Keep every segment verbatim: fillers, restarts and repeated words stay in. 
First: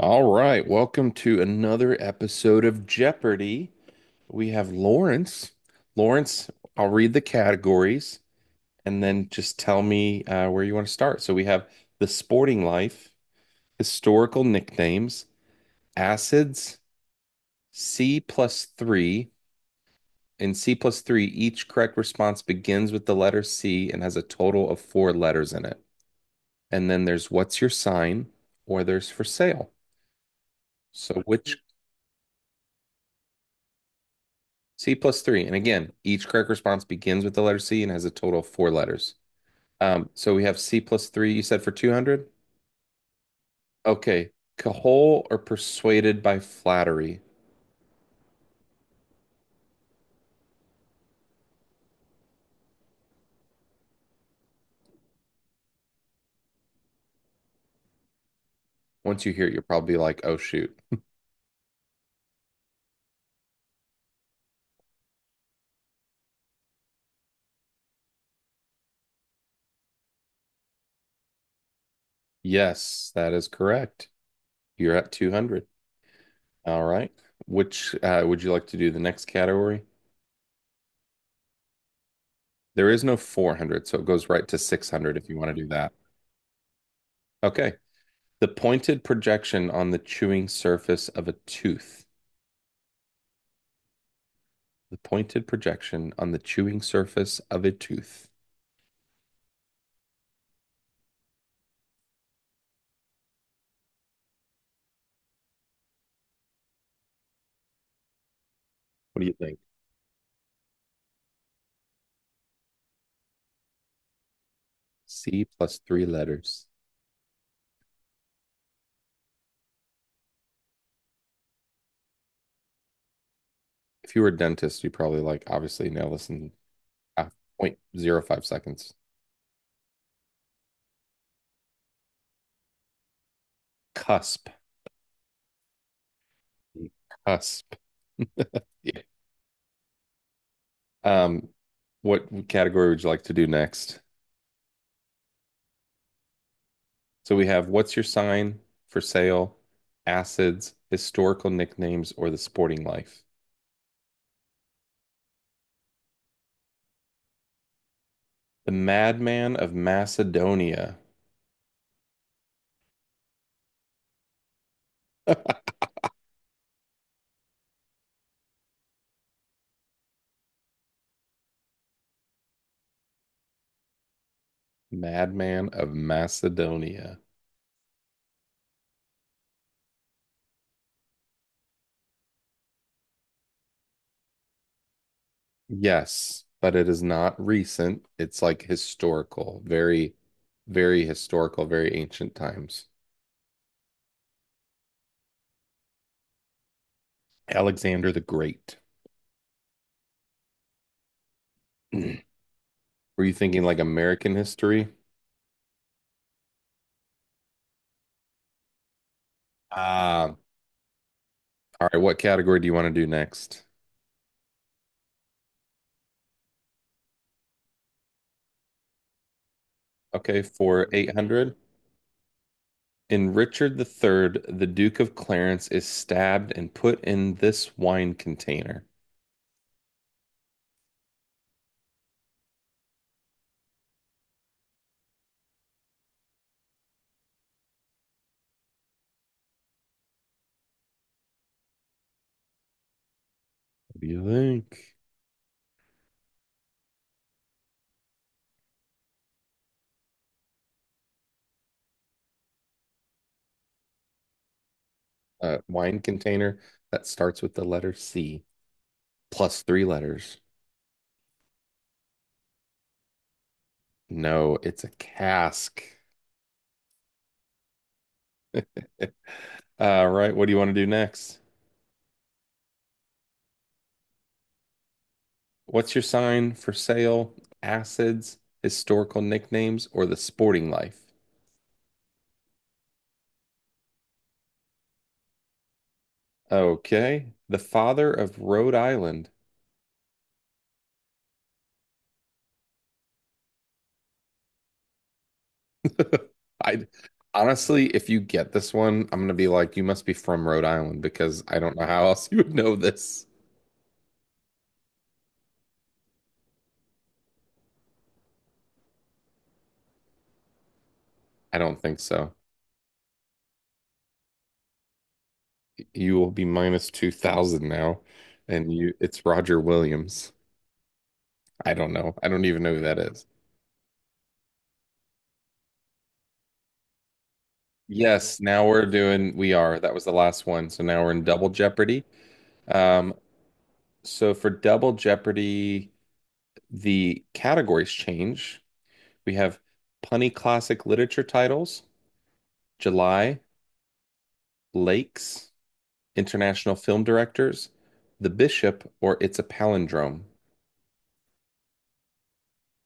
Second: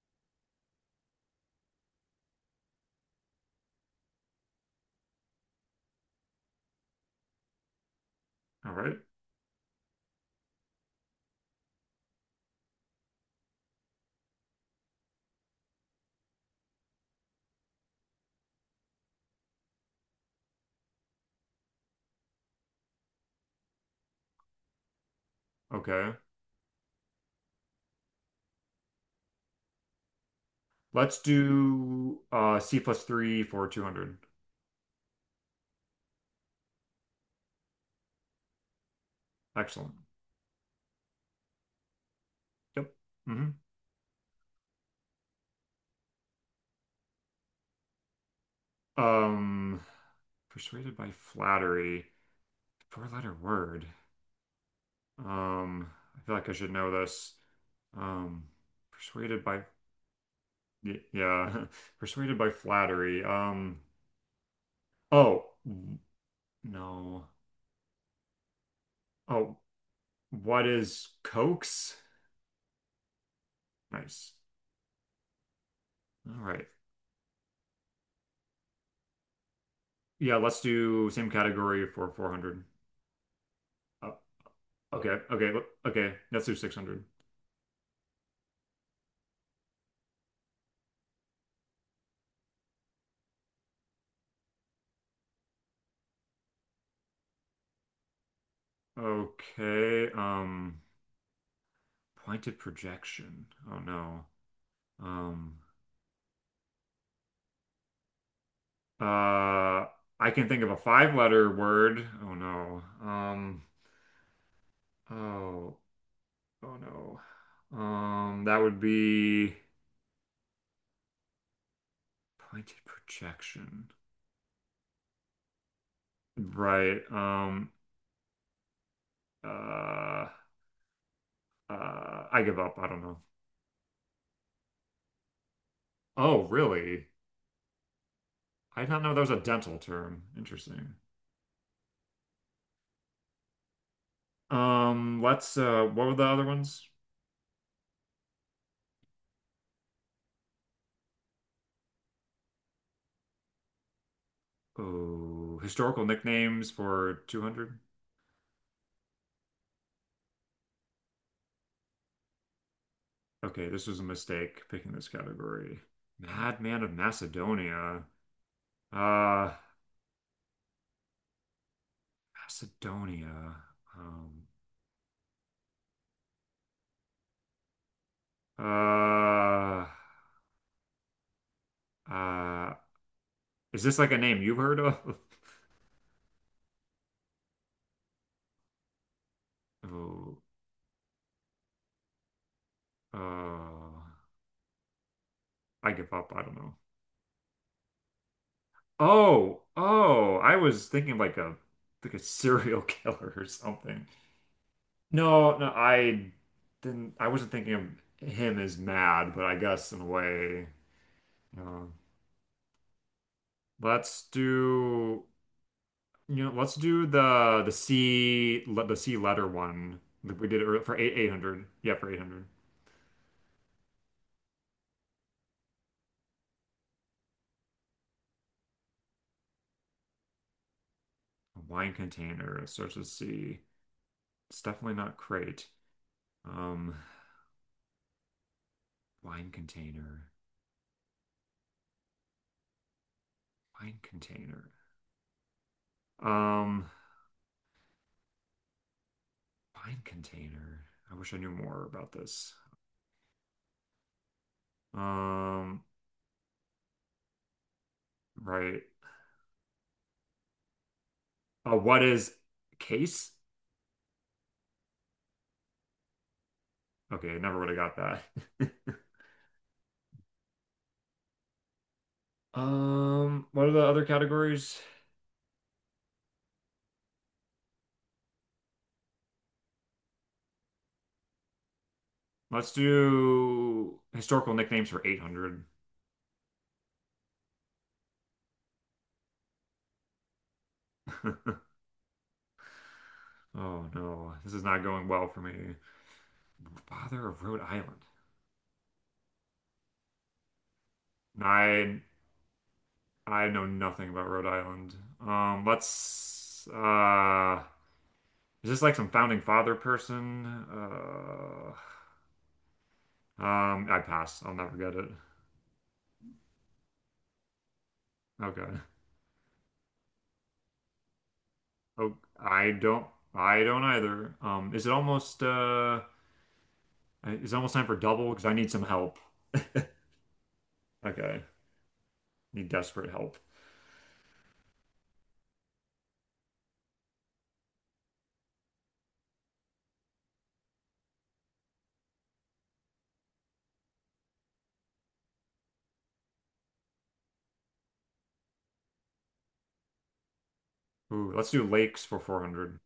All right, welcome to another episode of Jeopardy. We have Lawrence. Lawrence, I'll read the categories All right. and then just tell me uh, where you want to start. So we have the sporting life, historical nicknames, acids, C plus three, and C plus three. Each correct response begins with the letter C and has a total of four letters in it. Okay. And then there's what's your sign, or there's for sale. Let's So which do uh C plus three for two hundred. C plus three. And again, each correct response begins with the letter C and has a total of four letters. Excellent. Um, so we have C plus three, you said for two hundred? Yep. Hmm. Okay. Cajole or persuaded by flattery? Um, Persuaded by flattery. Four-letter word. Um, I feel like I should know this. Um, Once you Persuaded hear it, you'll by probably be like, oh, shoot. y- yeah, persuaded by flattery. Um, oh, w- no. Oh, what is coax? Yes, that is correct. Nice. You're at two hundred. All right. All right. Which uh, would you like to do the next category? Yeah, let's do same category for four hundred. There is no four hundred, so it goes right to six hundred Okay, if you okay, want to well, do that. okay. Let's do six hundred. Okay. The pointed projection on the chewing surface of a tooth. The pointed projection on the chewing surface of a tooth. Okay, um, pointed projection. Oh no. Um, What do you think? uh, I can think of a five-letter word. Oh no. Um, C plus Oh, three letters. oh no. Um, that would be pointed projection. If you were a dentist, you probably like obviously nail this in zero Right. Um, point zero 0.05 seconds. uh, uh, I give up. I don't know. Cusp. Oh, really? Cusp. I did Yeah. not know that was a dental term. Interesting. Um, what category would you like to do next? Um, let's uh what were the other ones? So we have what's your sign for sale, acids, historical nicknames, or the sporting life? Oh, historical nicknames for two hundred? The madman of Macedonia. Okay, this was a mistake picking this category. Madman of Macedonia. Uh, Macedonia. Um, Madman of Macedonia. uh, uh, is this like a name you've heard of? Yes, but it is not recent. It's like historical, very, Oh, very historical, very ancient times. uh, I give up. I don't know. Alexander the Great. Oh, oh, I was thinking like a like a Were serial killer you or thinking like something. American history? No, no, I didn't. I wasn't thinking of him as mad, but I guess in a Ah, way. uh, all right. What category do you want to do next? let's do you know, let's do the the C le- the C letter one that Okay, we did ear- for for eight eight eight hundred. hundred. Yeah, for eight hundred. In Richard the Third, the Duke of Clarence is stabbed and put in this wine container. A wine container, it starts with C. It's definitely not crate. Um, Wine container, wine What do you container, think? um, wine container. I wish I knew more about this. A Um, wine container that starts with the letter C right. plus three letters. Uh, what is case? No, it's a cask. Okay, I never would have got that. Uh, right. What do you want to do next? Um, what are the other categories? What's your sign for sale? Acids, historical nicknames, or the sporting life? Let's do historical nicknames for eight hundred. Okay. The father of Rhode Island. Oh no, this is not going well for me. I Father of Rhode honestly, Island. if you get this one, I'm gonna be like, you must be from Rhode Island because I don't know I how else you would know this. I know nothing about Rhode Island. Um, let's uh is this like some founding father person? I Uh, don't think so. um, I pass. I'll never get it. You will be minus two thousand now, and Okay. you it's Roger Williams. I don't know. Oh, I don't even I know who that don't. is. I don't either. Um, is it almost uh? uh, is it almost time for double? Yes, Because I now need some we're help. doing, we are. That was the last one. So now we're in Okay, Double Jeopardy. need desperate Um, help. so for Double Jeopardy, the categories change. We have punny classic literature titles, July, Lakes, international film directors, The Bishop, or It's a Palindrome. Ooh, let's do lakes for four hundred.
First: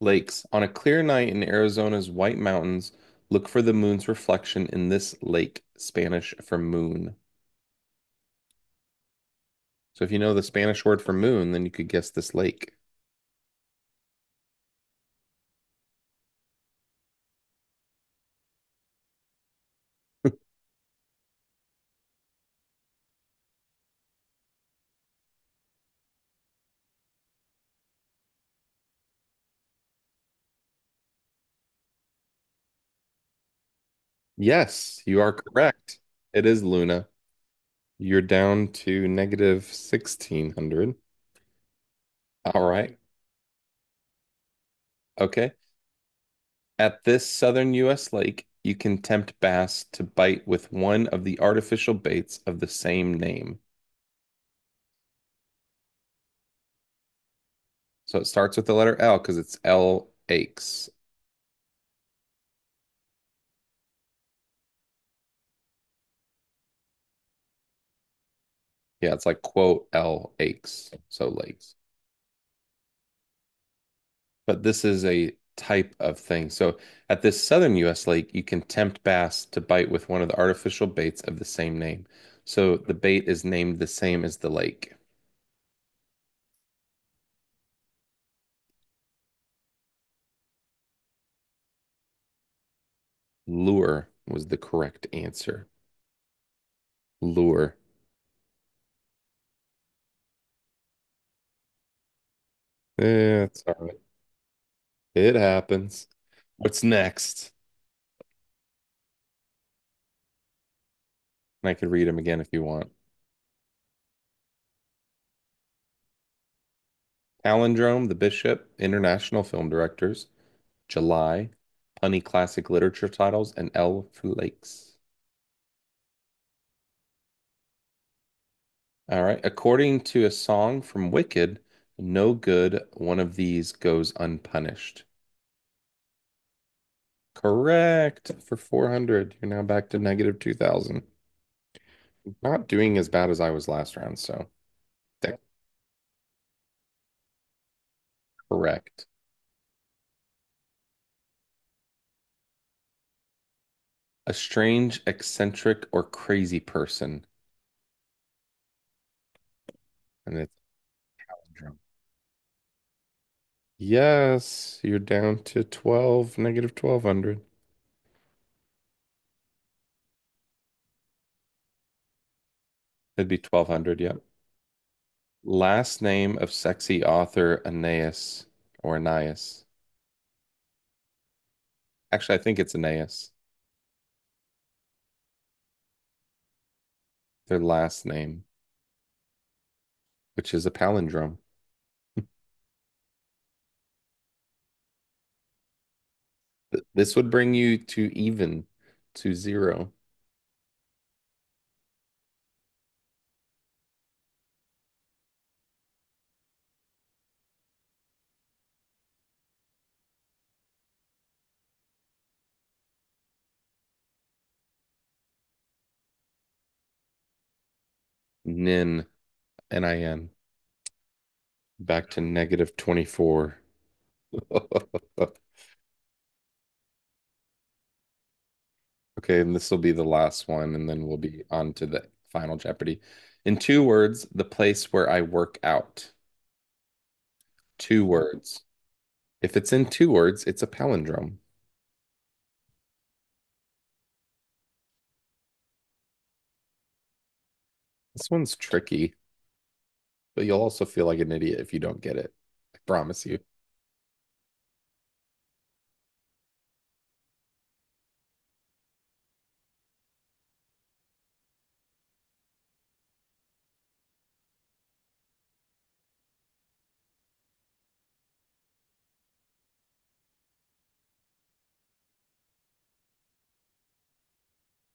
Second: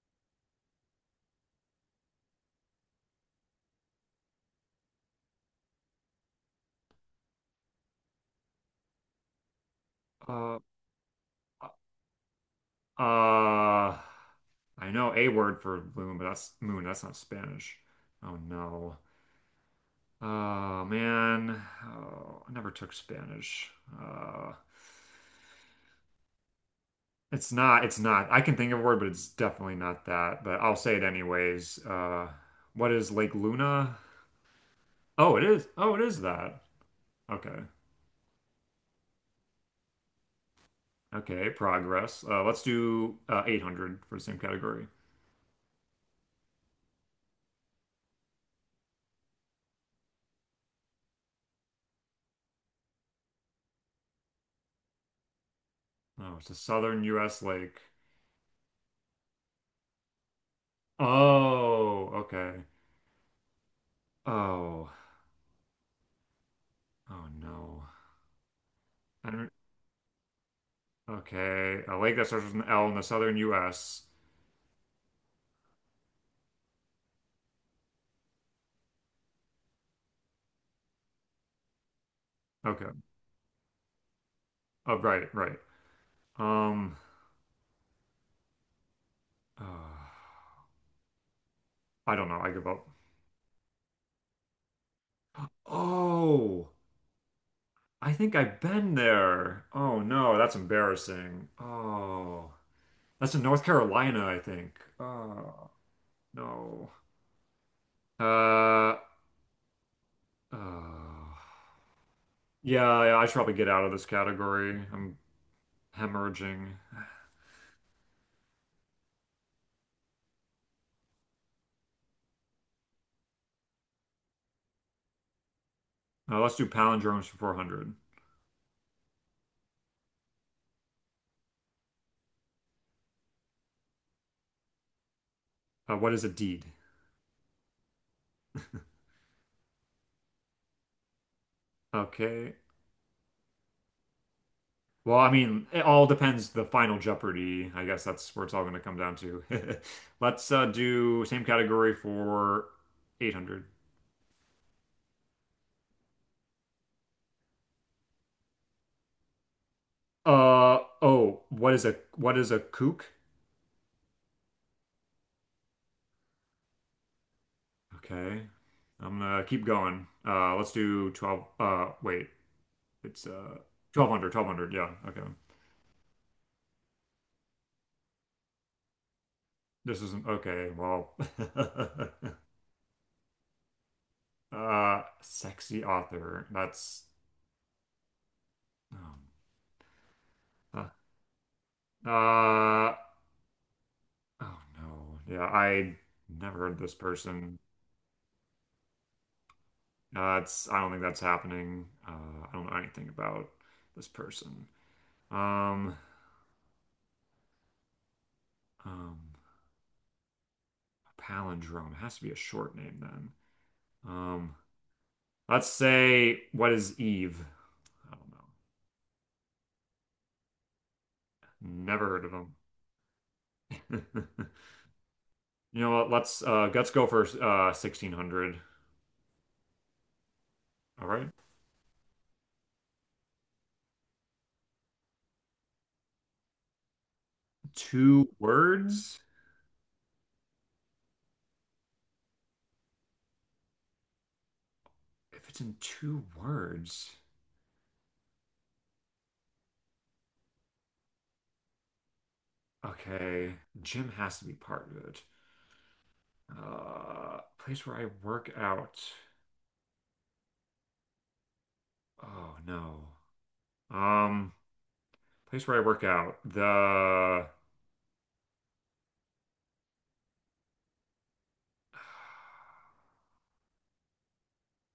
Lakes. On a clear night in Arizona's White Mountains, look for the moon's reflection in this lake, Spanish for moon. So if you know the Uh, Spanish word for moon, then uh, you could guess this lake. I know a word for moon, but that's moon. That's not Spanish. Oh no. Oh man. Oh, I never took Spanish. Uh, it's not. It's not. I can think of a word, but it's definitely not that. But I'll say it anyways. Uh, what is Lake Luna? Yes, you are Oh, it is. Oh, correct. it is It is that. Luna. Okay. You're down to negative sixteen hundred. Okay. Progress. Uh, let's All right. do uh, eight hundred for the same category. Okay. At this southern U S lake, you can tempt bass to bite with one of the artificial baits of the same name. Oh, it's a southern U S lake. So it starts with the letter L because it's L aches. Oh, okay. Oh, oh no. Yeah, it's I like don't. quote L aches. So lakes. Okay. A lake that starts with an L in the southern U S. But this is a type of thing. So at this southern U S lake, you can tempt bass to bite with one of the artificial baits of the same name. So Okay. the bait is named the same as the lake. Oh, right, right. Um, uh, I don't know. I give up. Lure was the correct answer. Oh, Lure. I think I've been there. Oh no, that's embarrassing. Oh, that's in Yeah, it's North all right. Carolina, I think. It Oh. happens. What's No. next? Uh, uh, And I could read them again if you want. yeah, yeah, I should probably get out of this category. I'm hemorrhaging. Palindrome, The Bishop, International Film Directors, July, Punny Classic Literature Titles, and L for Lakes. Uh, let's do palindromes for four hundred. All right. According to a song from Wicked, no good one of these goes unpunished. Uh, what is a deed? Correct for four hundred. You're now back to negative two thousand. Okay. Not doing as bad as I was last round, so Well, I that's mean, it all depends the final Jeopardy. I guess that's where it's all going to come correct. down to. Let's uh, do same category for eight hundred. A strange, eccentric, or crazy person. And it's Uh oh, what is a what is a kook? yes, you're down to twelve, negative twelve hundred. Okay. I'm gonna keep going. Uh let's do twelve uh wait. It's It'd be uh twelve hundred, twelve yep. hundred, twelve hundred. Yeah. Okay. Last name of sexy author Aeneas or Aeneas. This isn't okay. Well, Actually, I think it's Aeneas. uh, sexy author. That's, Their last name, um, which is a uh, palindrome. uh, oh no. Yeah, I never heard of this This would bring person. you to even to zero. Uh, it's I don't think that's happening. Uh, I don't know anything about this person. Um, um, Palindrome. It has to be a short name then. Um, let's say, what is Eve? I don't know. Nin, N I N, Never back to heard of negative twenty-four. him. You know what? Let's uh let's go for uh sixteen hundred. Okay, and this will be the last one, and then All we'll right. be on to the final Jeopardy. In two words, the place where I work out. Two Two words. words? If it's in two words, it's a palindrome. If it's in two words. This one's tricky, but you'll also feel like an idiot if you don't get it. I promise you. Okay. Gym has to be part of it. Uh place where I work out. Oh no. Um Place where I work out. The.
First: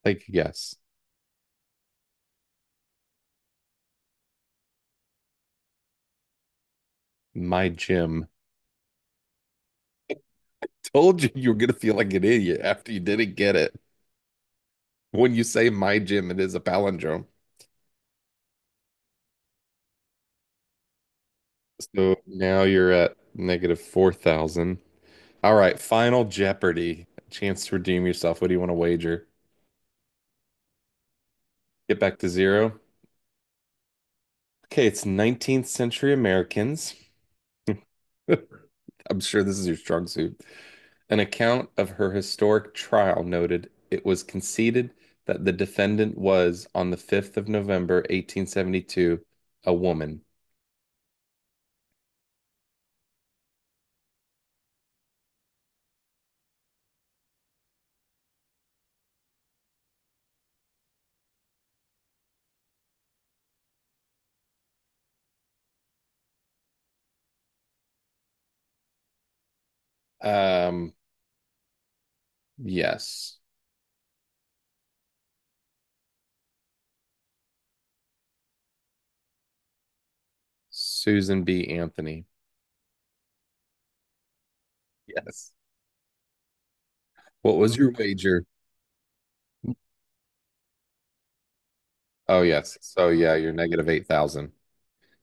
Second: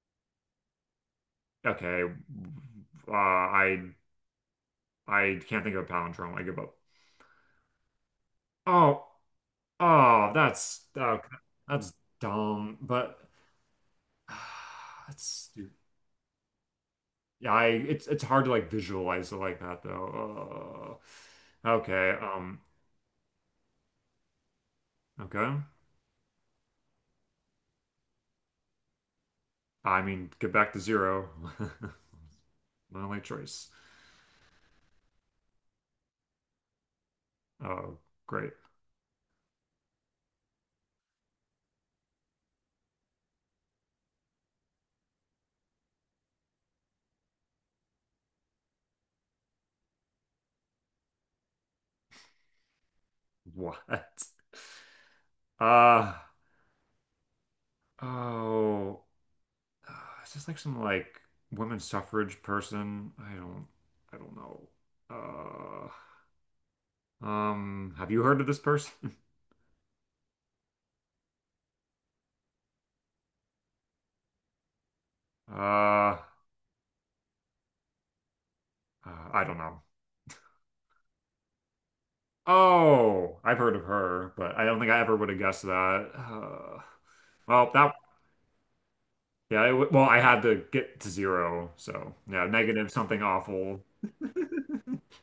Take a guess. Okay. Uh I I can't think of a palindrome. I give up. My gym. Oh, oh, that's uh, Told you you were gonna that's feel like an idiot dumb, after you but didn't get it. that's When you say stupid. my gym, it is a palindrome. Yeah, I it's it's hard to like visualize it like that though. Uh, okay, So um, now you're at negative four thousand. All okay. right, Final Jeopardy. Chance to redeem yourself. What do you want to wager? I mean, get back to zero. Get back to zero. My only choice. Okay, it's nineteenth century Americans. Oh, great. I'm sure this is your strong suit. An account of her historic trial noted it was conceded that the defendant was, on the fifth of November, eighteen seventy-two, a woman. What? Uh, oh, uh, is this like some, like, women's suffrage person? I don't, I don't know. Uh, um, have you heard of this person? Um, Yes. Uh, uh, I don't know. Susan B. Anthony. Oh, I've heard of her, but I don't think I ever would have Yes. guessed that. Uh, What Well, was your that wager? yeah, it, w- well, I had to get to zero, so Oh, yeah, yes. negative So, something yeah, you're awful. negative eight thousand.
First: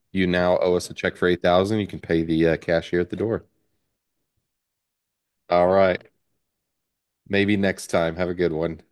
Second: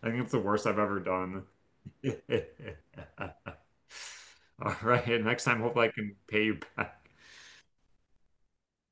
I think You it's the now worst owe I've us a ever check for done. eight thousand. You can pay the uh, cashier at the door. All right, next time, All hopefully I right. can pay you back. Maybe next time. Have a good one.